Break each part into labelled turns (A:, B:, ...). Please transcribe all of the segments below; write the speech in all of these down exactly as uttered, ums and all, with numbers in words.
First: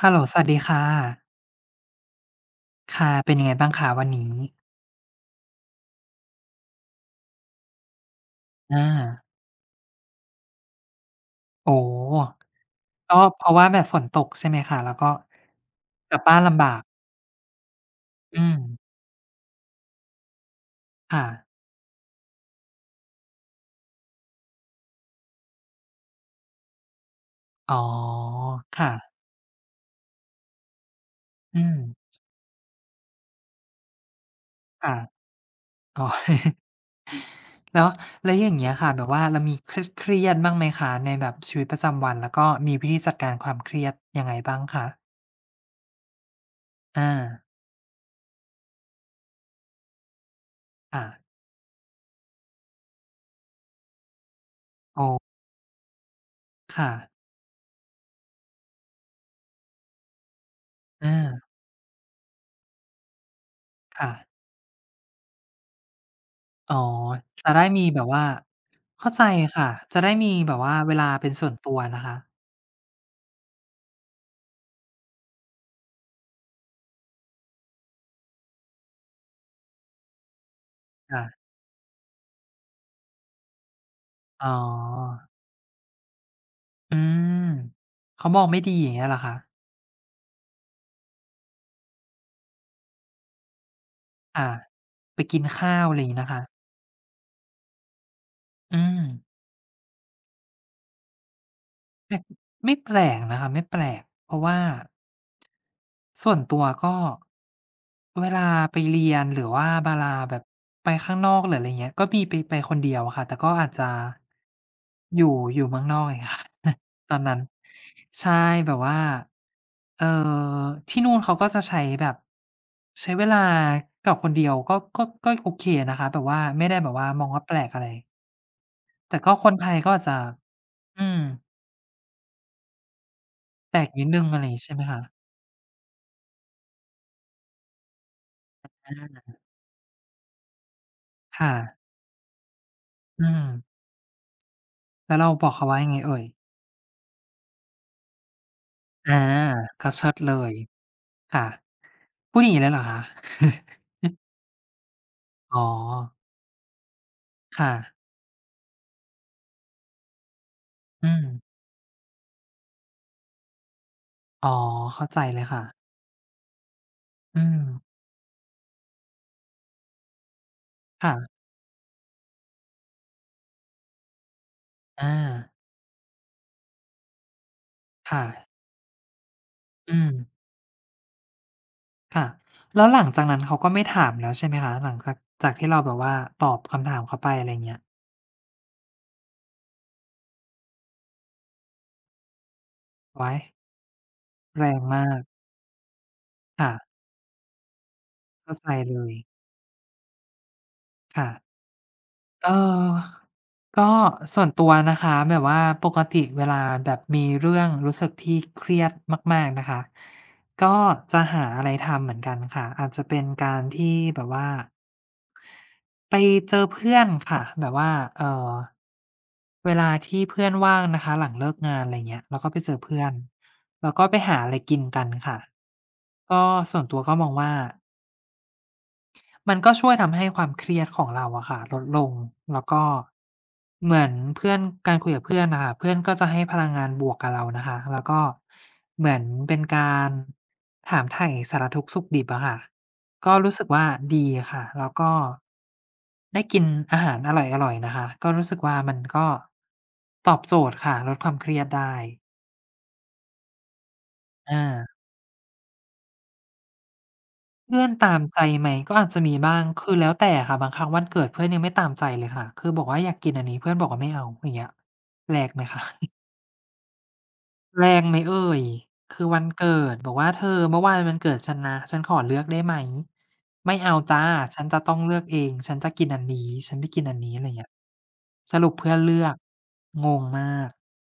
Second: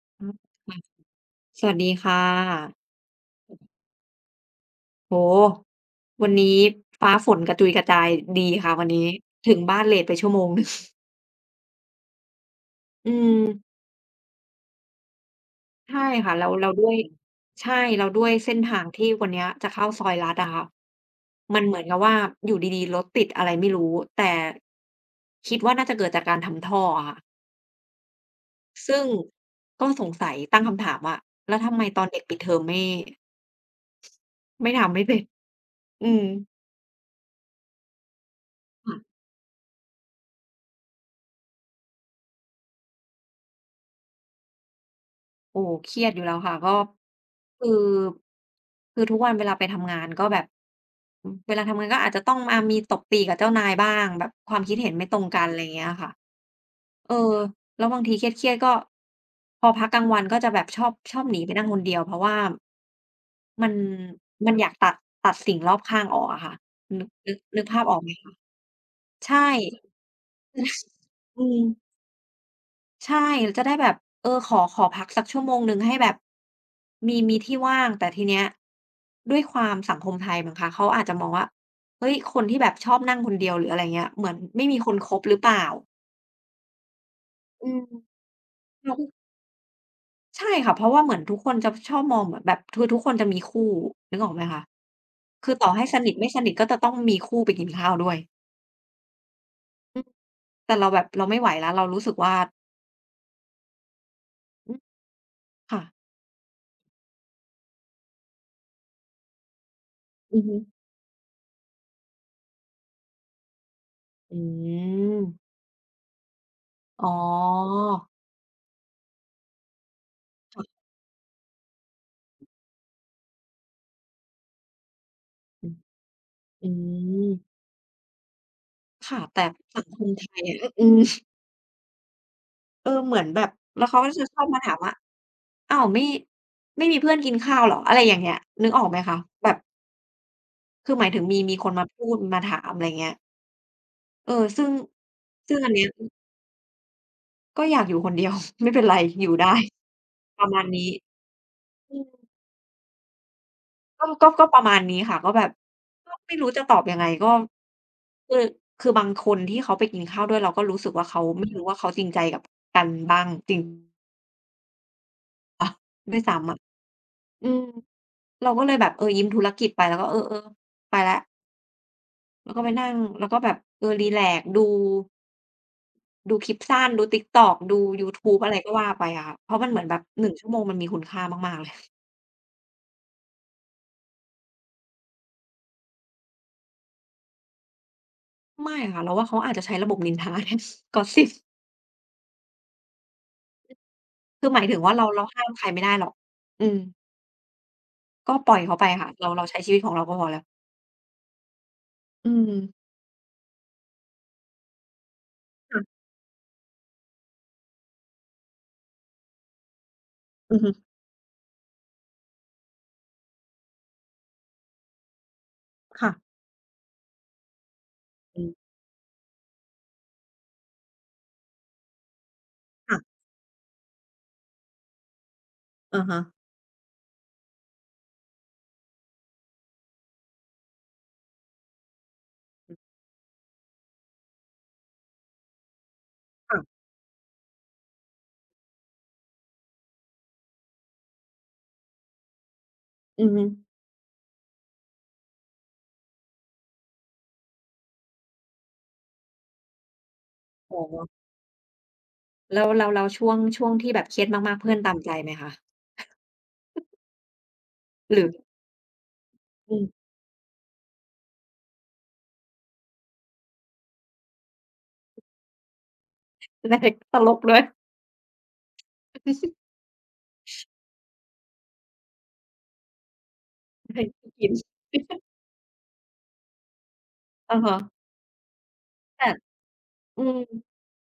A: ฮัลโหลสวัสดี
B: ครั
A: ค่
B: บ
A: ะ
B: ค่ะสวัสดีค่ะ
A: ค่ะเป็นยังไงบ้างคะวันนี้
B: โอ้โฮวันนี้ฟ้าฝนกระจุยกระจายดีค่ะวั
A: อา
B: นนี้ถึงบ้านเลตไปชั่วโมง หนึ่ง
A: โอ้โฮ
B: อื
A: ก็เพราะว่า
B: ม
A: แบบฝนตกใช่ไหมคะแล้วก็
B: ใช่
A: กลับ
B: ค่ะ
A: บ้าน
B: แล้ว
A: ลำ
B: แล้ว
A: บาก
B: ด้วยใช่แล้วด้วย
A: อื
B: เส้
A: ม
B: นทางที่วันเนี้ยจะเข้าซอยลัดอะค่ะ
A: ค่ะ
B: มันเหมือนกับว่าอยู่ดีๆรถติดอะไรไม่รู้แต่คิดว่าน่าจะเกิดจากการทำท่ออะค่ะ
A: อ๋อ
B: ซึ่ง
A: ค่ะ
B: ก็สงสัยตั้งคำถามว่าแล้ว
A: อื
B: ทำ
A: ม
B: ไมตอนเด็กปิดเทอมไม่ไม่ทำ
A: ค่ะ
B: ไม่เสร็จ
A: อ๋อ
B: อืม
A: แล้วแล้วอย่างเงี้ยค่ะ
B: ค่ะ
A: แบบว่าเรามีเครียดๆบ้างไหมคะในแบบชีวิตประจำวันแล้วก็มีวิธีจัดการความเครียดยังไงบ้างคะ
B: โอ้เครียดอยู่แล้วค่ะก็
A: อา
B: คือคือทุกวันเวลาไปทำงานก็แบบ
A: ค่ะ
B: อืมเวลาทำงานก็อาจจะต้องมามีตบตีกับเจ้านายบ้างแบบความคิดเห็น
A: อ๋อ
B: ไม่ตรงกันอะไรอย่างเงี้ยค่ะ
A: ค่ะ
B: เออแล้วบางทีเครียดๆก็พอพักกลางวันก็จะแบบชอบช
A: อา
B: อบหนีไปนั่งคนเดียวเพราะว่ามัน
A: ค่ะ
B: มันอยากตัดตัดสิ่งรอบข้างออกอะค่ะ
A: อ๋อ
B: นึกนึก
A: จะ
B: นึก
A: ได้
B: ภาพ
A: มี
B: ออ
A: แบ
B: ก
A: บ
B: ไหม
A: ว่า
B: คะ
A: เข้าใจ
B: ใช่
A: ค่ะ จะได้มีแบบว่าเวลาเป็น
B: อื
A: ส่วน
B: ม
A: ตัวนะคะ
B: ใช่จะได้แบบเออขอขอพักสักชั่วโมงหนึ่งให้แบบมีมีที่ว่างแต่ทีเนี้ยด้วยความสังคมไทยมั้งคะเขาอาจจะมองว่า
A: ค่ะ
B: เฮ้ยคนที่แบบชอบนั่งคนเดียวหรืออะไรเงี้ยเหมือน
A: อ๋
B: ไม่มีคนค
A: อ
B: บหรือเปล่า
A: อืม
B: อืม
A: เขามองไม่ดีอย่า
B: เรา
A: ง
B: ก็
A: เงี้ยเหรอคะ
B: ใช่ค่ะเพราะว่าเหมือนทุกคนจะชอบมองเหมือนแบบคือทุกคนจะมีคู่นึกออกไหม
A: ค่ะ
B: คะ
A: ไปกิน
B: คือต่อ
A: ข้า
B: ให้
A: วอะ
B: ส
A: ไร
B: นิท
A: งี้
B: ไม่
A: นะ
B: ส
A: คะ
B: นิทก็จะต้องมีคู่ไปกินข้าวด้วย
A: อืม
B: อืมแต่เราแบบเราไม่ไหวแล้วเรารู้สึก
A: ไม่
B: ว่า
A: ไม่แปลกนะครับไม่แปลกเพราะว่า
B: อืมค่ะ
A: ส่วนตัวก็เวลาไปเรียนหรือว่าเวลาแบ
B: อือ
A: บ
B: ฮึ
A: ไปข้างนอกหรืออะไรเงี้ยก็มีไปไปคนเดียวอะค่ะแต่ก็อาจจะ
B: อืม
A: อยู่อยู่เมืองนอกไง ค่ะ
B: อ๋อ
A: ตอนนั้นใช่แบบว่าเอ่อ
B: ค่
A: ที่นู่นเขาก็จะใช้แบบใช้เวลากับคนเดียวก็ก็ก็โอเค
B: ะ
A: นะคะแบบว่าไม่
B: อื
A: ได้แบบว่ามองว่าแป
B: ม
A: ลกอะไรแต่
B: ค่ะ
A: ก็
B: แต่
A: คนไทย
B: สัง
A: ก็
B: ค
A: อาจ
B: ม
A: จะ
B: ไทยอะออืม
A: อืม
B: เออเหมือนแบบ
A: แปล
B: แล้ว
A: ก
B: เขา
A: นิ
B: ก็
A: ดหนึ่
B: จะ
A: ง
B: ช
A: อะ
B: อ
A: ไร
B: บมา
A: งี้
B: ถา
A: ใช่
B: ม
A: ไหม
B: ว่า
A: คะ
B: อ้าวไม่ไม่มีเพื่อนกินข้าวเหรออะไรอย่างเงี้ยนึกออกไหมคะแบบคือหมายถึงมี
A: ค่ะ
B: มีคนมาพูดมาถามอะไรเงี้ย
A: อืม
B: เออซึ่ง
A: แล้วเราบอก
B: ซึ่ง
A: เขา
B: อัน
A: ว่า
B: เนี้ย
A: ยังไงเอ่ย
B: ก็อยากอยู่คนเดียว ไม่เป็นไร
A: อา
B: อยู่ได้
A: ก็เชิดเล
B: ประ
A: ย
B: มาณนี้
A: ค่ะ
B: อืม
A: พูดอย่างงี้เลยเหรอคะ
B: ก็ก็ก็ประมาณนี้ค่ะก็แบบ
A: อ๋อ
B: ก็ไม่รู้จะตอบยังไงก็
A: ค่ะ
B: คือคือบางคนที่เขาไปกินข้าวด้วยเราก็รู้สึกว่า
A: อื
B: เขา
A: ม
B: ไม่รู้ว่าเขาจริงใจกับกันบ้างจริง
A: อ๋อ เข้าใจเลยค่ะ
B: อะด้วยซ้ำอะ
A: อื
B: อื
A: ม
B: มเราก็เลยแบบเออยิ้มธุรกิจไปแล้วก็เออๆไปแล้
A: ค่ะ
B: วแล้วก็ไปนั่งแล้วก็แบบเออรีแลกซ์ดู
A: อา
B: ดูคลิปสั้นดู TikTok ดูยู
A: ค่ะ
B: ทูบอะไรก็ว่าไปอะค่ะเพราะมันเหมือน
A: อื
B: แบบ
A: ม
B: หนึ่งชั่วโมงมันมีคุณค่ามากๆเลย
A: ค่ะแล้วหลังจากนั้นเขาก็ไม่ถามแล้วใช่ไหมคะหลังจากจากที่เราแบบว่าตอบคำถามเขาไปอะไรเงี้ย
B: ไม่ค่ะเราว่าเขาอาจจะใช้ระบบนินทา Gossip
A: ว้ย
B: คือหมา
A: แร
B: ยถึง
A: ง
B: ว่าเรา
A: มาก
B: เราห้ามใครไม่ได้หรอกอืม
A: ค่ะ
B: ก็ปล่
A: เข้า
B: อย
A: ใจ
B: เขาไป
A: เล
B: ค่ะ
A: ย
B: เราเราใช้ชีวิตของเราก็พอแล้ว
A: ค่ะ
B: อื
A: เ
B: ม
A: ออก็ส่วนตัวนะคะแบบว่าป
B: ค่ะ
A: กติเวลาแบบมีเรื่องรู้สึกที่เครียดมากๆนะคะ
B: อือ
A: ก็
B: ฮึ
A: จะหาอะไรทำเหมือนกันค่ะอาจจะเป็นการที่แบบว่า
B: ค่ะ
A: ไปเจอเพื่อนค่ะแบบว่าเอ
B: อื
A: อ
B: ม
A: เวลาที่เพื่อนว่างนะคะหลังเลิกงานอะไรเงี้ยเราก็ไปเจอ
B: ค่ะ
A: เพื่อนแล้วก็ไปหาอะไรกินกันค่ะ
B: อะฮะ
A: ก็ส่วนตัวก็มองว่า มันก็ช่วยทำให้ความเครียดของเราอะค่ะลดลงแล้วก็เหมือนเพื่อนการคุยกับเพื่อนน่ะค่ะเพื่อนก็จะให้พลัง
B: ค่ะ
A: งานบวกกับเรานะคะแล้วก็เหมือนเป็นการถามไถ่สารทุกข์สุขดิบอะค่ะ
B: อือ
A: ก็
B: ฮึ
A: รู้สึกว่าดีค่ะแล้วก็ได้กินอาหารอร่อยๆนะคะก็รู้สึกว่ามันก็ตอบโจท
B: อ๋
A: ย์
B: อ
A: ค่ะลดความเครียดได้
B: แล้วแล้วแล้วช่วงช่วงที่แบบเครียดมากๆ
A: อา
B: เพื่อนตามใจไหมคะ
A: เพื่อนตา
B: ห
A: ม
B: รือ
A: ใจไหมก็อาจจะมีบ้าง
B: อืม
A: คือแล้วแต่ค่ะบางครั้งวันเกิดเพื่อนยังไม่ตามใจเลยค่ะคือบอกว่าอยากกินอันนี้เพื่อนบอกว่าไม่เอาอย่างเงี้ยแรงไหมคะ
B: แรงตลกด้วย
A: แรงไหมเอ่ยคือวัน เกิดบอกว่าเธอเมื่อวานเป็นวันเกิดฉันนะฉันขอเลือกได้ไหมไม่เอา
B: แรง
A: จ้ะ
B: ที่กิน
A: ฉันจะต้องเลือกเองฉันจะกินอันนี้ฉันไม่กินอันนี้อะไร
B: อะ
A: เงี้ย
B: ฮะ
A: สรุปเพื่อนเลือ
B: แต่
A: กง
B: อื
A: ง
B: ม
A: มาก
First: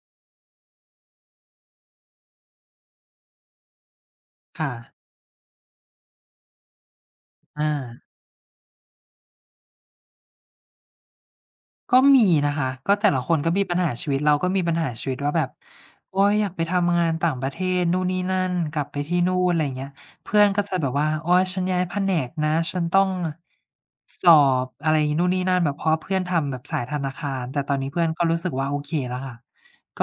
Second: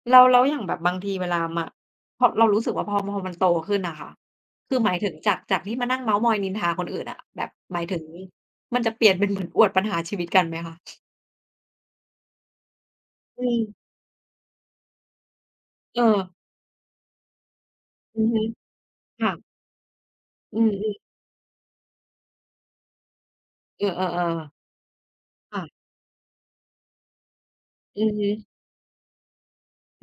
B: แล้วแล้วอย่างแบบบางทีเวลามาพอเรารู้สึกว่าพอพอมันโตขึ้นน่ะค่ะ
A: ค่ะ
B: คือหมายถึงจากจากที่มานั่งเม้าท์มอยนินทาคนอื่นอะแบบ
A: อา
B: หมายถึงมันจะเปลี่ยนเป็น เหมือนอวดปัญหาชีวิตกันไหมคะ
A: ก็มีนะคะก็แต่ละคน
B: อื
A: ก็มีปัญ
B: ม
A: หาชีวิตเราก็มีปัญหาชีวิตว่าแบบ
B: เออ
A: โอ๊ยอยากไปทำงานต่างประเทศนู่นนี่
B: อือฮึ
A: นั่นกลับไปที่
B: ค่ะ
A: นู่นอะไรอย่างเงี้ยเพื่อน
B: อื
A: ก็จะแบบ
B: ม
A: ว่าโอ๊ยฉันย้ายแผนกนะฉันต้อง
B: ๆเออ
A: ส
B: ๆ
A: อ
B: ๆ
A: บอะไรนู่นนี่นั่นแบบเพ
B: ค่ะ
A: ราะว่าเพื่อนทำแบบสายธนาคารแต่ตอนนี้เพื่
B: อื
A: อน
B: อ
A: ก็
B: ฮึ
A: รู้สึกว่าโอเคแล้วค่ะก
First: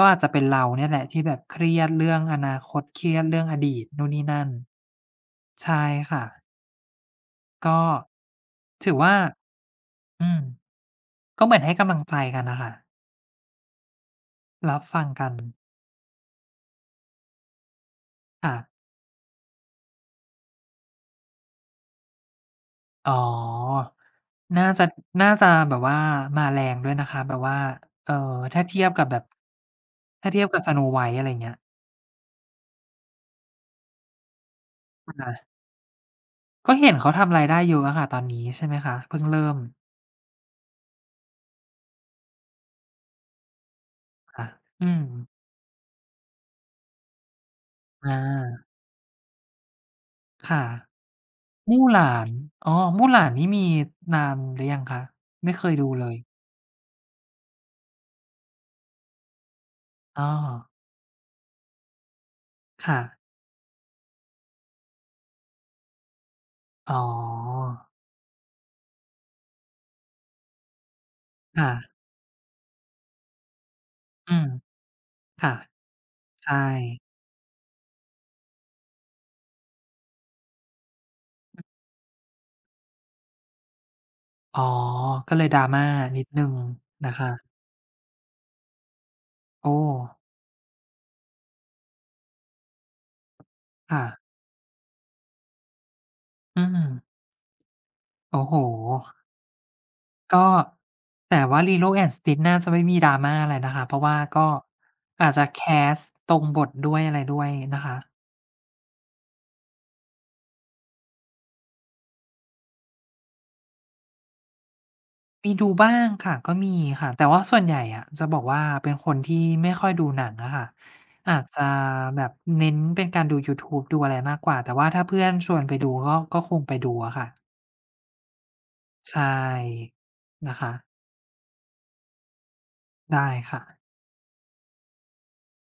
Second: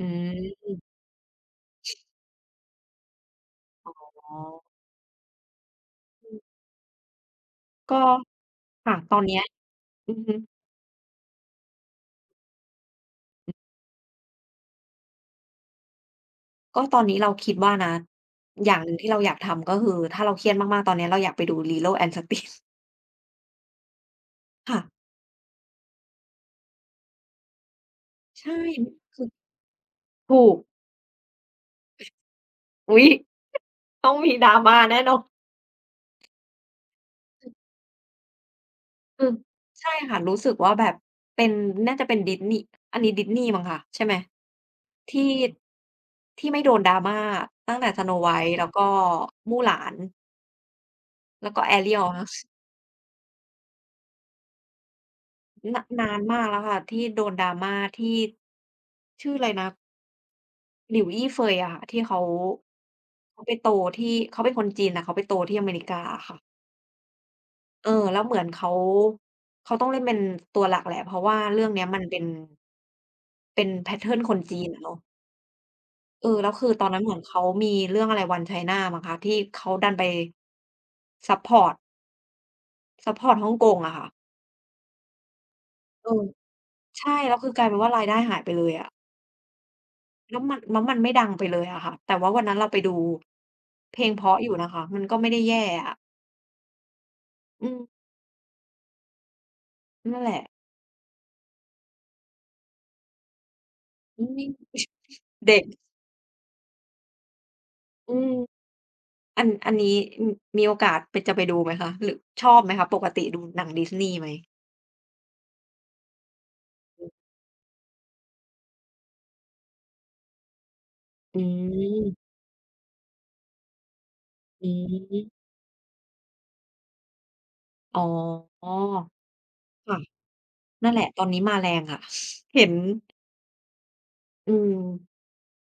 B: อื
A: ็อาจจะเป็นเรา
B: ม
A: เนี่ยแหละที่แบบเครียดเรื่องอนาคตเครียดเรื่องอดีต
B: อ
A: นู่นนี่
B: ๋อ
A: นั่นใช่ค่ะก็
B: ก็
A: ถื
B: ค่ะ
A: อ
B: ต
A: ว่า
B: อนเนี้ยอือ
A: อื
B: ฮึ
A: มก็เหมือนให้กำลังใจกันน่ะค่ะ รับฟังกัน
B: ก็ตอนนี้เราคิดว่านะ
A: ค่ะ
B: อย่างหนึ่งที่เราอยากทำก็คือถ้าเราเครียดมากๆตอนเนี้ยเราอยากไปดู Lilo and Stitch
A: อ๋อน่า
B: ค่ะ
A: จะน่าจะแบบว่ามาแรงด้วยนะคะแบบว่าเอ่อ
B: ใช่
A: ถ้าเทียบกับแบ
B: คื
A: บ
B: อ
A: ถ้าเที
B: ถู
A: ยบ
B: ก
A: กับ Snow White อะไรอย่างเงี้ย
B: อุ๊ยต้องมี drama แน่นอน
A: ค่ะก็เห็นเขาทำรายได้เยอะอะค่ะตอนนี้ใช่ไหมคะเพิ่
B: อื
A: ง
B: ม
A: เริ่ม
B: ใช่ค่ะรู้สึกว่าแบบเป็นน่าจะเป็นดิสนีย์อันนี้ดิสนีย์มั้งคะใช่ไหม
A: ค่ะอืม
B: ที่ที่ไม่โดน drama ตั้งแต่
A: อ
B: Snow White แล้
A: า
B: วก็มู่หลาน
A: ค่ะ
B: แล้วก็
A: มู่ห
B: Ariel
A: ลา
B: นะ
A: นอ๋อมู่หลานนี่มีนานหรือยังคะไม่เคย
B: น
A: ดูเล
B: นา
A: ย
B: นมากแล้วค่ะที่โดน drama ที่ชื่ออะไรนะ
A: อ้อ
B: หลิวอี้เฟยอะค่ะที่เขา
A: ค่ะ
B: เขาไปโตที่เขาเป็นคนจีนแต่เขาไปโตที่อเมริกาอะค่ะ
A: อ๋อ
B: เออแล้วเหมือนเขาเขาต้องเล่นเป็นตัวหลักแหละเพราะว่าเรื่อง
A: ค่ะ
B: เนี้ยมันเป็นเป็นแพตเทิร์นค
A: อื
B: น
A: ม
B: จีนอะเนาะ
A: ค่ะ
B: เออแล้ว
A: ใช่
B: คือตอนนั้นเหมือนเขามีเรื่องอะไร One China มั้งคะที่เขาดันไปซัปพอร์ตซัปพอร์ตฮ่องกงอะค่ะ
A: อ๋อ ก็เลยดราม่ a
B: เอ
A: นิ
B: อ
A: ดหนึ่งนะ
B: ใช่แล้วคือ
A: คะ
B: กลายเป็นว่ารายได้หายไปเลยอะ
A: โอ้
B: แล้วมันแล้วมันไม่ดังไปเลยอะค่ะแต่ว่าวันนั้นเราไปดูเพล
A: ค่ะ
B: งเพราะอยู่นะคะมันก็ไม่ได้แย่อะ
A: อืม
B: อืม
A: โอ้โฮ
B: นั่นแหละ
A: ก็แต่ว่า Lilo and Stitch น่าจะไม่มีดราม่าอะไรนะคะเพราะว่า
B: อืม
A: ก็อาจจะ
B: เด็
A: แค
B: ก
A: สต์ตรงบทด้วยอะไรด้วยนะคะ
B: อืมอันอันนี้อืมมีโอกาสไปจะไปดูไหมคะหรือชอบไหมคะปกติดูหนังดิสนีย์ไหม
A: มีดูบ้างค่ะก็มีค่ะแต่ว่าส่วนใหญ่อะจะบอกว่าเป็นคนที่ไม่ค่อยดูหนังอะค่ะ
B: อื
A: อาจจะแบ
B: ม
A: บเน้นเป็นการดูยูทูบดูอะไรมากกว่า
B: อื
A: แต่ว่าถ้า
B: ม
A: เพื่อนชวนไปดูก็ก็คงไปดูอะค่ะ
B: อ๋อ
A: ใช่
B: ค่ะ
A: นะคะ
B: นั่นแหละตอนนี้มาแรงค่ะ เห็น
A: ได้ค่ะ
B: อืม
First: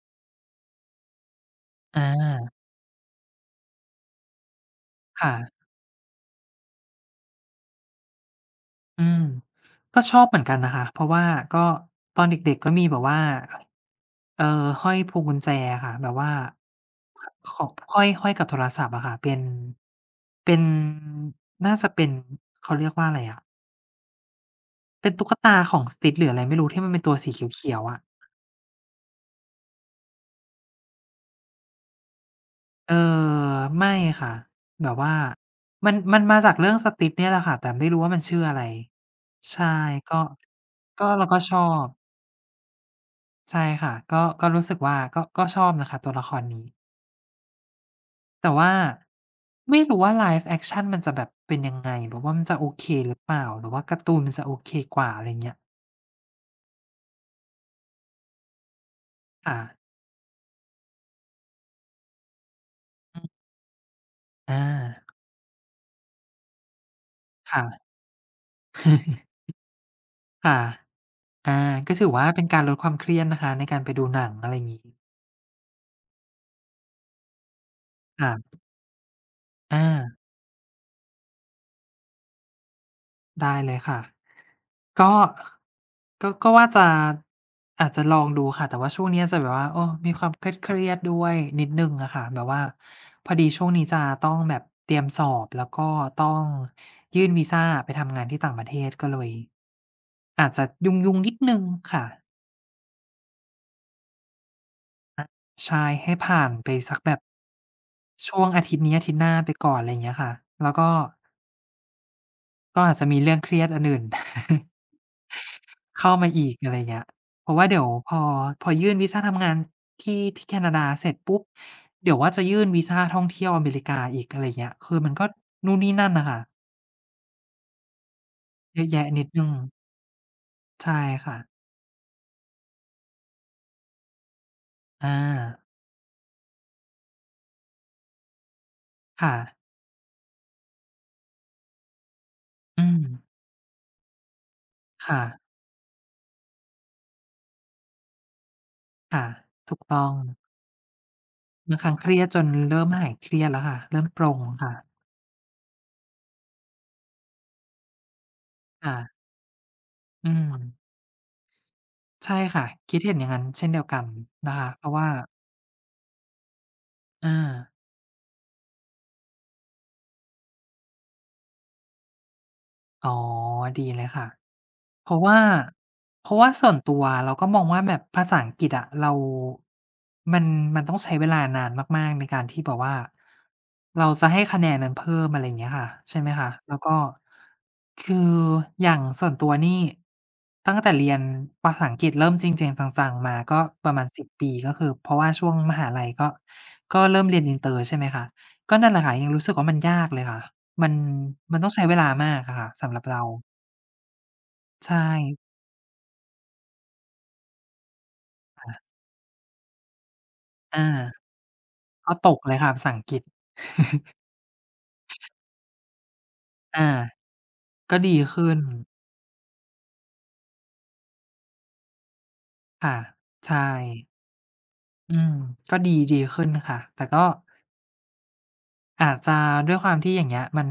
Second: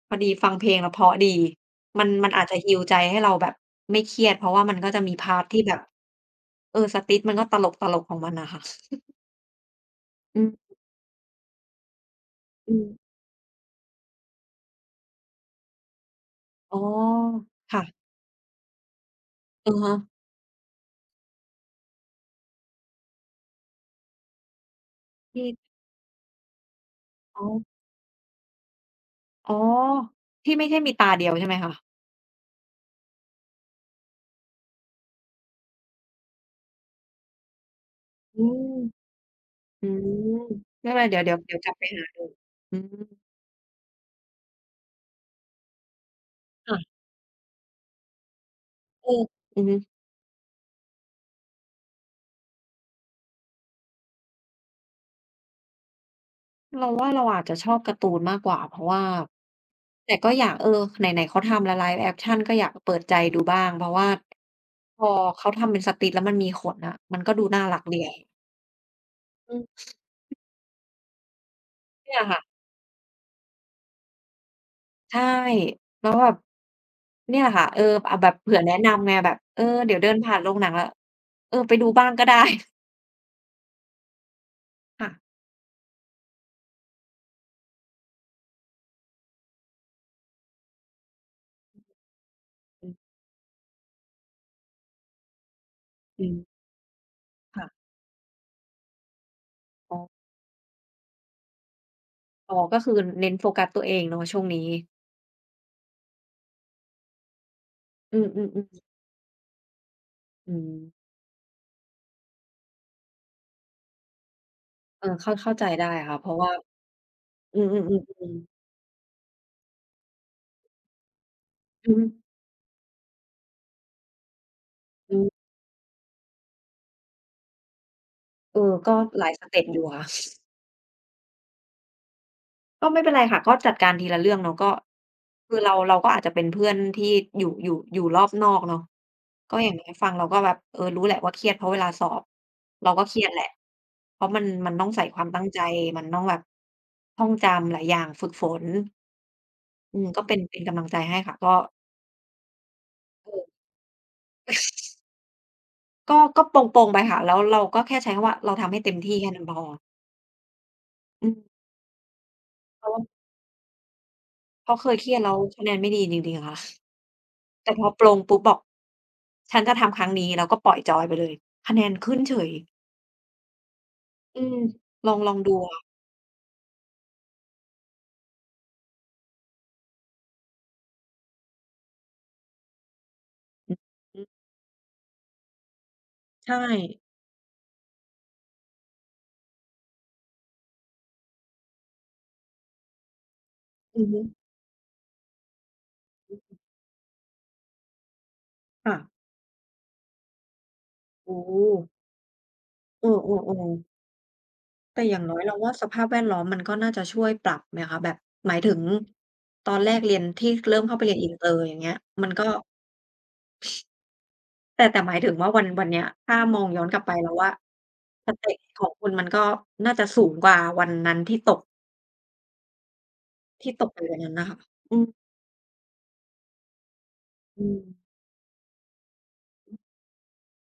B: พอดีฟังเพลงแล้วเพราะดี
A: อา
B: มันมันอาจจะ heal ใจให้เราแบบไม่เครียดเพราะว่ามันก็จะมีพาร์ตที่
A: ค่ะ
B: แบบเออ Stitch มันก็ตลกๆของมันน่ะค่ะ
A: อืมก็ชอบเหมื
B: อื
A: อนกันนะ
B: ม
A: คะเพราะว่าก็ตอนเด็กๆก็
B: ๆ
A: มีแบบว่าเอ่อห้อยพวงกุญแจอะค่ะแบบว่า
B: อ๋อ
A: ขข
B: ค่ะ
A: ห้อยห้อยกับโทรศัพท์อะค่ะเป็น
B: อะฮะ
A: เป็นน่าจะเป็นเขาเรียกว่าอะไรอะเป็นตุ๊กตาข
B: ที่
A: อง Stitch หรืออะไรไม่รู้ที่มันเป็นตัวสีเ
B: อ๋อ
A: ขียวๆอะ
B: อ๋อที่ไม่ใช่มีตาเดียวใช่ไหมคะ
A: เออไม่ค่ะแบบว่ามันมันมาจากเรื่อง Stitch เนี่ยแหละค่ะแต่ไม่รู้ว่ามันชื่
B: อื
A: ออะไร
B: ม
A: ใช่
B: อืม
A: ก็
B: ไม่เป็นไร
A: ก็
B: เดี๋ยว
A: เรา
B: เดี๋ยว
A: ก็ช
B: เดี๋ย
A: อ
B: วกลับไป
A: บ
B: หาดูอืม
A: ใช่ค่ะก็ก็รู้สึกว่าก็ก็ชอบนะคะตัวละครนี้
B: ค่ะ
A: แต่ว่า
B: เอออือฮึ
A: ไม่รู้ว่า Live Action มันจะแบบเป็นยังไงหรือว่ามันจะโอเคหรือเปล่าหรือว่าการ์ตูนมันจะโอเคกว่าอะไรเงี้ย
B: เราว่าเราอาจจะชอบการ์ตูนมากกว่าเพราะว่า
A: ค่ะ
B: แต่ก็อยากเออไหนๆเขาทำแล้วไลฟ์แอกชันก็อยากเปิดใจดูบ้างเพราะว่า
A: อา
B: พอเขาทำเป็นสติกแล้วมันมีขนน่ะมันก็ดูน่า
A: ค่ะ
B: รักดีอะอื ม
A: ค่ะอาก็ถือ
B: เนี่ย
A: ว่า
B: ค่ะ
A: เป็นการลดความเครียดนะคะในการไปดูหนังอะไรงี้
B: ใช่แล้วแบบเนี่ยแหละค่ะเอออาแบบ
A: ค่ะ
B: เผื่อแนะนำไงแบบเออ
A: อา
B: เดี๋ยวเดินผ่านโรงหนังแล้วเออไปดูบ้างก็ได้
A: ได้เลยค่ะ
B: ค่ะ
A: ก็ก็ก็ว่าจะอาจจะลองดูค่ะแต่ว่าช่วงเนี้อจจะแบบว่าโอ้มีความเครียดๆด้วยนิดหนึ่งอะค่ะแบบว่าพอดีช่วงนี้จะต้องแบบเตรียมสอบแล้วก็
B: อื
A: ต้อ
B: ม
A: งยื่นวีซาไป
B: ค่ะ
A: ทำงานที่ต่างประเทศก็เลย
B: อ๋อ
A: อาจจะยุ่งๆนิดหนึ่งค่ะ
B: อ๋อก็คือเน้นโฟกัสตัวเองเนาะช่วงนี้
A: ใช่ให้ผ่านไปสักแบบ
B: อืม
A: ช่วงอาทิต
B: ๆ
A: ย์
B: ๆ
A: นี้อาทิตย์หน้าไปก่อนอะไรอย่างเงี้ยค่ะ
B: อื
A: แล้
B: ม
A: วก็ก็อาจจะมีเรื่องเครียดอันอื่น
B: เออเข้าเข้าใจได้
A: เข้า
B: ค่ะเพ
A: มา
B: ราะ
A: อี
B: ว่า
A: กอะไรเงี้ยเพราะ
B: อื
A: ว่าเดี๋ยว
B: อ
A: พอ
B: ๆๆๆ
A: พอยื่นวีซาทำงานที่ที่แคนาดาเสร็จปุ๊บ
B: อือฮึ
A: เดี๋ยวว่าจะยื่นวีซาท่องเที่ยวอเมริกาอีกอะไรเงี้ยคือมั
B: อือ
A: นก็นู่นนี่นั่นน่ะค่ะ
B: เออ
A: เยอะ
B: ก็
A: แยะ
B: ห
A: นิด
B: ลาย
A: ห
B: ส
A: นึ่ง
B: เต็ปอยู่ค่ะ
A: ใช่ค่ะ
B: ก็ไม่เป็นไรค่ะก็จัดการทีละเรื่องเนาะก็
A: อา
B: คือเราเราก็อาจจะเป็นเพื่อนที่อยู่อยู่อยู่รอบนอกเนาะ
A: ค่ะ
B: ก็อย่างน้อยฟังเราก็แบบเออรู้แหละว่าเครียดเพราะเวลาสอบ
A: อื
B: เรา
A: ม
B: ก็เครียดแหละเพราะมันมันต้องใส่ค
A: ค่ะ
B: วามตั้งใจมันต้องแบบท่องจำหลายอย่างฝึกฝน
A: ค่ะถูก
B: อื
A: ต้
B: ม
A: อง
B: ก็เป็นเป็นกำลังใจให้ค่ะก็
A: บางครั้งเครียดจนเริ่มหายเค
B: เอ
A: รี
B: อ
A: ยดแล้วค่ะเริ่มปลงค่ะ
B: ก็ก็โปร่งๆไปค่ะแล้วเราก็แค่ใช้คำว่าเราทำให้เต็ม
A: ค่ะ
B: ที่แค่นั้นพอ
A: อืม
B: อืม
A: ใช่ค่ะ
B: เพราะ
A: คิ
B: ว่า
A: ดเห็นอย่างงั้นเช่นเดียวกันนะ
B: เพ
A: คะ
B: ราะ
A: เพ
B: เค
A: ราะ
B: ยเค
A: ว่า
B: รียดแล้วคะแนนไม่ดีจริงๆอะค่ะ
A: อา
B: แต่พอปลงปุ๊บบอก ฉันจะทำครั้งนี้แล้วก็ปล่อยจอยไปเลยคะแนนขึ้นเฉย
A: อ๋อดีเลยค่ะ
B: อืมล
A: เพ
B: อง
A: ราะ
B: ลอง
A: ว่า
B: ดูอะ
A: เพราะว่าส่วนตัวเราก็มองว่าแบบภาษาอังกฤษอะเรามันมันต้องใช้เวลานานมากๆในการที่แบบว่า
B: อือ
A: เรา
B: อือ
A: จะให้คะแนนมันเพิ่มอะไรอย่างเงี้ยค่ะใช่ไหมคะ
B: ใช่
A: แล้วก็คืออย่างส่วนตัวนี่ตั้งแต่เรียนภาษาอังกฤษเริ่มจริงๆจังๆมาก็ประ
B: อื
A: มา
B: อ
A: ณ
B: ฮึ
A: สิบปีก็คือเพราะว่าช่วงมหาลัยก็ก็เริ่มเรียนอินเตอร์ใช่ไหมคะก็นั่น
B: ค่ะ
A: แหละค่ะยังรู้สึกว่ามันยากเลยค่ะมัน
B: โอ้โฮ
A: มันต้องใช้เวลามากอะค่ะสำหรั
B: เอ
A: บเรา
B: อๆๆ
A: ใช่
B: แต่อย่างน้อยเราว่าสภาพแวดล้อมมันก็น่าจะช่วยปรับไหมคะแบบหมายถึงตอนแรกเรียนที่เริ่ม
A: อา
B: เข้าไปเรียนอินเตอร์อย่างเงี้ย
A: ก็
B: มั
A: ต
B: น
A: ก
B: ก็
A: เลยค่ะภาษาอังกฤษ
B: แต่แต่หมายถึงว่าวันวันเนี้ยถ้ามองย้อน
A: อา
B: กลับไปเราว่า
A: ก็ดี
B: สเต็
A: ขึ้
B: ป
A: น
B: ของคุณมันก็น่าจะสูงกว่าวันนั้นที่ตก
A: ค่ะใช่
B: ที่ตกไปวันนั้นน่ะค่ะอืม
A: อืมก็ดีดีขึ้นค่ะแต่ก็
B: อืม
A: อาจจะด้วยความที่อย่างเงี้ยมัน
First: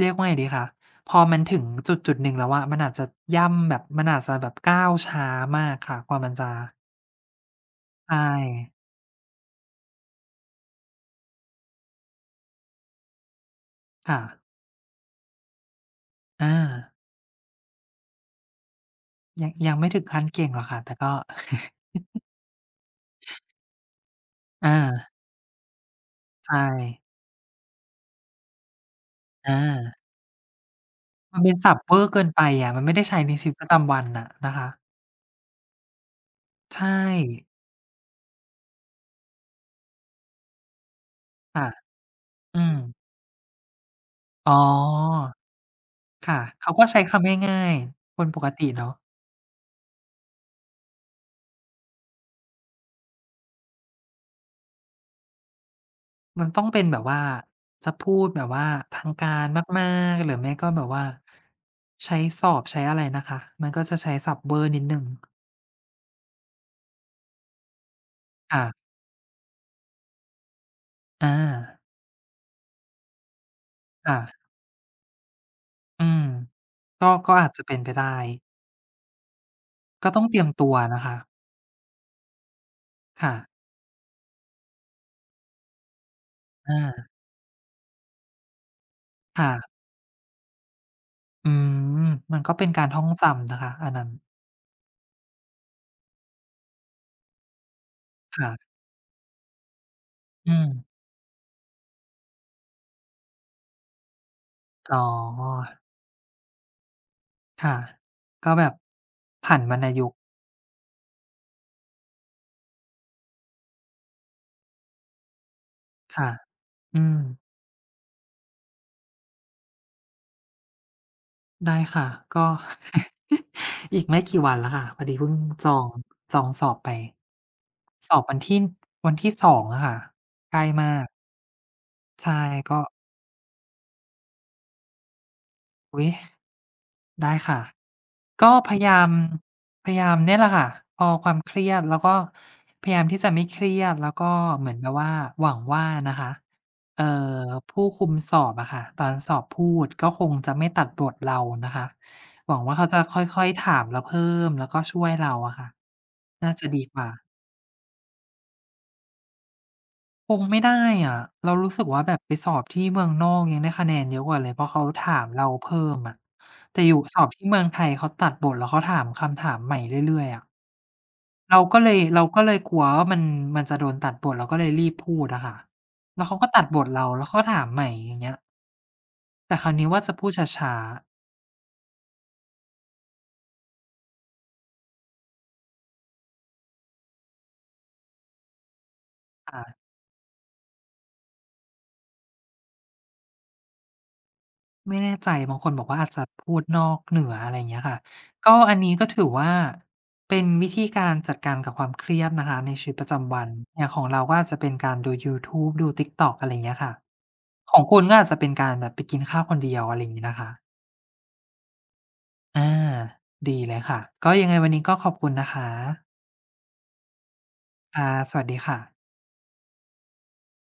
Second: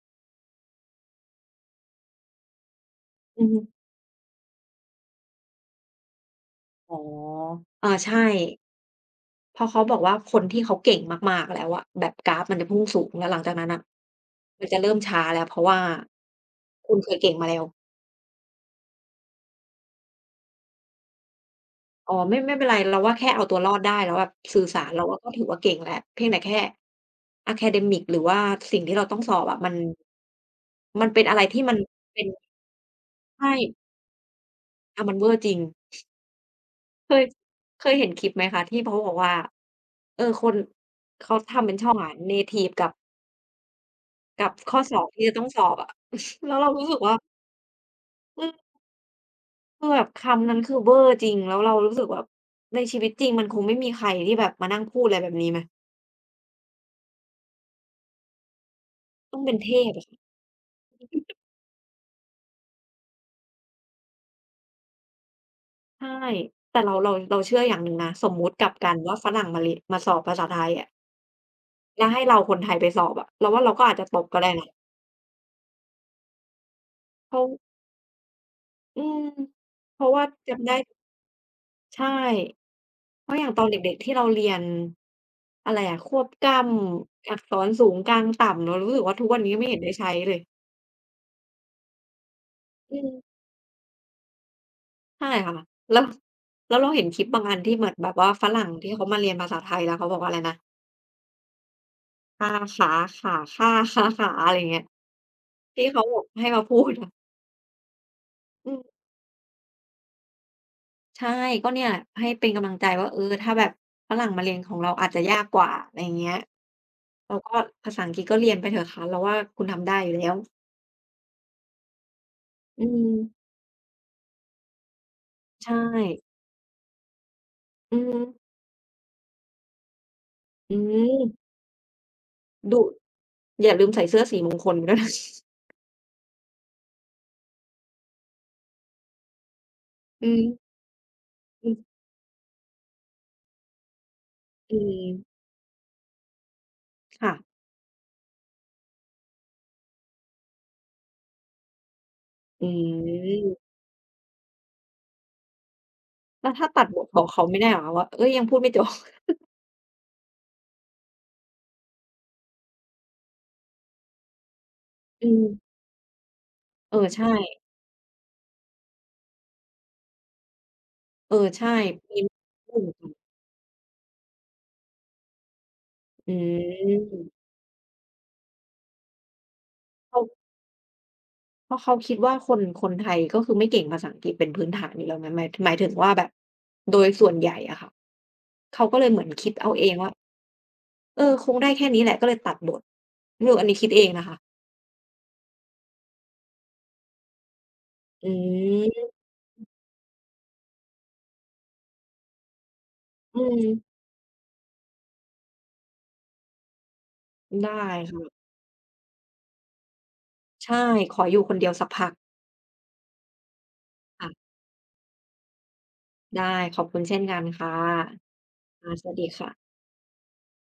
A: เรียกว่าไงดีคะพอมันถึงจุดจุดหนึ่งแล้วอะมันอาจจะ
B: อือฮึ
A: ย่ำแบบมันอาจจะแบบก้าวช้ามากค่ะกว่ามันจะ
B: อ๋ออาใช่
A: ใช่
B: เพราะเขาบอกว่าคนที่เขาเก่งมากๆแล้วอะแบบกราฟมันจะพุ่งสูงแล้วหลังจากนั้นน่ะ
A: ค่ะ
B: มันจะเริ่มช้าแล้วเพราะว่า
A: อา
B: คุณเคยเก่งมาแล้ว
A: ยังยังไม่ถึงขั้นเก่งหรอกค่ะแต่ก็
B: อ๋อไม่ไม่เป็นไรเราว่าแค่เอาตัวรอดได้แล้วแบบสื่อ
A: อา
B: สารเราว่าก็ถือว่าเก่งแล้วเพียงแต่แค่
A: ใช่
B: อะแคเดมิกหรือว่าสิ่งที่เราต้องสอบอะ
A: อา
B: มันมันเป็นอะ
A: มั
B: ไร
A: นเป็น
B: ที่
A: ศั
B: มัน
A: พท์เวอร์
B: เป็
A: เกิ
B: น
A: นไปอะมันไม่ได้ใช้ในชี
B: ใช่
A: วิตประจำวันอะนะคะ
B: อามันเวอร์จริง
A: ใช่
B: เคยเคยเห็นคลิปไหมคะที่เขาบอกว่าเออคนเขาทำ
A: ค่ะ
B: เป็นช่องอะเนทิ
A: อื
B: ฟ
A: ม
B: กับ กั
A: อ๋
B: บข้อสองที่
A: อ
B: จะต้องสอบอะ
A: ค่ะ
B: แล้วเรา
A: เขาก็
B: รู้สึก
A: ใช้
B: ว่า
A: คำง่ายๆคนป
B: เอ
A: ก
B: อ
A: ติเนาะ
B: คือแบบคำนั้นคือเวอร์จริงแล้วเรารู้สึกแบบในชีวิตจริงมันคงไม่มีใครที่แบบมานั่งพูดอะไรแบบนี้ไหม
A: มันต้องเป็นแบบว่าจะพูดแบบว่าทางกา
B: ต้อง
A: ร
B: เป็นเท
A: มา
B: พอะ
A: กๆหรือไม่ก็แบบว่าใช้สอบใช้อะไรนะคะมันก็จะใช้ศัพท์เวอร์นิดหนึ่ง
B: ใช่แต่เราเราเราเชื่ออย่างหนึ่งนะสมมุติกลับ
A: ค่ะ
B: กันว่าฝรั่งมาเรียนมาสอบภาษาไทยอะ
A: อา
B: แล้วให้เราคนไทยไปสอบอะเราว่าเราก็อาจจะตกก็
A: ค่ะ
B: ได้นะ
A: อืมก็
B: เพ
A: ก็
B: ราะ
A: อาจจะเป็นไปได้
B: อืมเพ
A: ก็
B: ราะ
A: ต้อ
B: ว่า
A: งเตรียม
B: จำ
A: ตั
B: ได้
A: วนะคะ
B: ใช่ เพ
A: ค่ะ
B: ราะอย่างตอนเด็กๆที่เราเรียนอะไรอะควบกล้
A: อา
B: ำอักษรสูงกลางต่ำเรารู้สึกว่าทุกวัน
A: ค่ะ
B: นี้ไม่เห็นได้ใช้เลย
A: อืมมันก็เป็นการ
B: อื
A: ท่อ
B: ม
A: งจำนะคะอันนั้น
B: ใช่ค่ะแล้วแล้วเราเห็นคลิปบางอันที่เหมือนแบบว่าฝรั่ง
A: ค่ะ
B: ที่เขามาเรียนภาษาไทยแล้วเขาบอกว่าอะไร
A: อื
B: นะ
A: ม
B: ค่าขาขาค่าค่าขาอะไรอย่างเงี้ย
A: อ๋อ
B: ที่เขาแบบให้มาพูดอะ
A: ค่ะก็แบ
B: อื
A: บ
B: ม
A: ผันวรรณยุกต์
B: ใช่ ก็เนี่ยให้เป็นกำลังใจว่าเออถ้าแบบฝรั่งมาเรียนของเราอาจจะยากกว่าอะไรอย่างเงี้
A: ค่ะ
B: ย
A: อืม
B: เราก็ภาษาอังกฤษก็เรียนไปเถอะค่ะเราว่าคุณทำได้อยู่แล้ว
A: ได้ค่ะ ก็
B: อืม
A: อีกไม่กี่วันแล้วค่ะพอดีเพิ่งจอ
B: ใช่
A: ง จองสอบไป
B: อื
A: สอ
B: ม
A: บวันที่ วันที่สองอะค่ะ ใกล้
B: อื
A: มาก
B: ม
A: ใช่
B: ดุ
A: ก็
B: อย่าลืมใส่เสื้อสีมงคลด้วยนะ
A: อุ๊ยได้ค่ะ ก็พยายามพยายาม
B: อื
A: เนี่ยแหละค่ะ
B: ม
A: พอความเครี
B: อืม
A: ยดแล้วก็พยายามที่จะไม่เครียดแล้วก็เหมือน
B: อื
A: แบบ
B: ม
A: ว่าหวังว่านะคะเอ่อ
B: ค่ะ
A: ผู้คุมสอบอะค่ะตอนสอบพูดก็คงจะไม่ตัดบทเรานะคะหวัง
B: อื
A: ว่าเขาจะค่อยๆ
B: ม
A: ถามเราเพิ่มแล้วก็ช่วยเราอะค่ะ
B: แล้ว
A: น่า
B: ถ้า
A: จะ
B: ตั
A: ดี
B: ดบ
A: ก
B: ท
A: ว่า
B: บอกเขาไม่ได้เหรอคะว่าเฮ้ยยังพูดไม่จบ
A: คงไม่ได้อะเรารู้สึกว่าแบบไปสอบที่เมืองนอกยังได้คะแนนเยอะกว่าเลยเพราะเขาถา
B: อื
A: มเรา
B: ม
A: เพิ่มอะแต่อ
B: เอ
A: ยู่
B: อ
A: สอ
B: ใช่
A: บที่เมืองไทยเขาตัดบทแล้วเขาถามคำถามใหม่เรื่อยๆอะ
B: เออ
A: เรา
B: ใช่
A: ก็เลย
B: มี
A: เราก็เลยกลัวว่ามัน มันจะโดนตัดบทเราก็เลยรีบพูดอะค่ะแล้ว
B: อื
A: เขาก็ตัดบทเรา
B: ม
A: แล้วเขาก็ถามใหม่อย่างเงี้ยแต่คราวนี้ว่าจะ
B: เขา
A: พูดช้าๆ
B: เพราะเขาคิดว่าคนคนไทยก็คือไม่เก่งภาษาอังกฤษเป็นพื้นฐานอยู่แล้วไหมหมายหมายถึงว่าแบบโดยส่วนใหญ่อะค่ะเขาก็เลยเหมือนคิดเอาเอ
A: ค่ะ
B: งว่าเออคงได้แค่นี้แหละก็เลยตัดบทไม่รู้อันนี้คิดเองนะคะ
A: ไม่แน่ใจบางคนบอกว่าอาจจะพูดนอกเหนืออะไรอย่างเงี้ยค่ะ
B: อื
A: ก็อันนี้
B: ม
A: ก็ถือว่าเป็นวิธีการจัดการกับความเครียดนะคะในชีวิตประจำ
B: อื
A: วันอย่าง
B: ม
A: ของเราก็อาจจะเป็นการดูยูทูบดู TikTok อะไรอย่างเงี้ยค่ะ
B: ได้
A: ของคุณก็อาจจะ
B: ค่ะ
A: เป็นการแบบไปกินข้าวคนเดียวอะไรอย่างงี้นะคะ
B: ใช่ ขออยู่คนเดียวสักพัก
A: อาดีเลยค่ะ
B: ค่ะ
A: ก็ยังไงวันนี้ก็ขอบคุณนะคะ
B: ได้ ขอบคุณเช่นกันค่ะ
A: ค่ะสวัสดีค่ะ
B: ค่ะสวัสดีค่ะ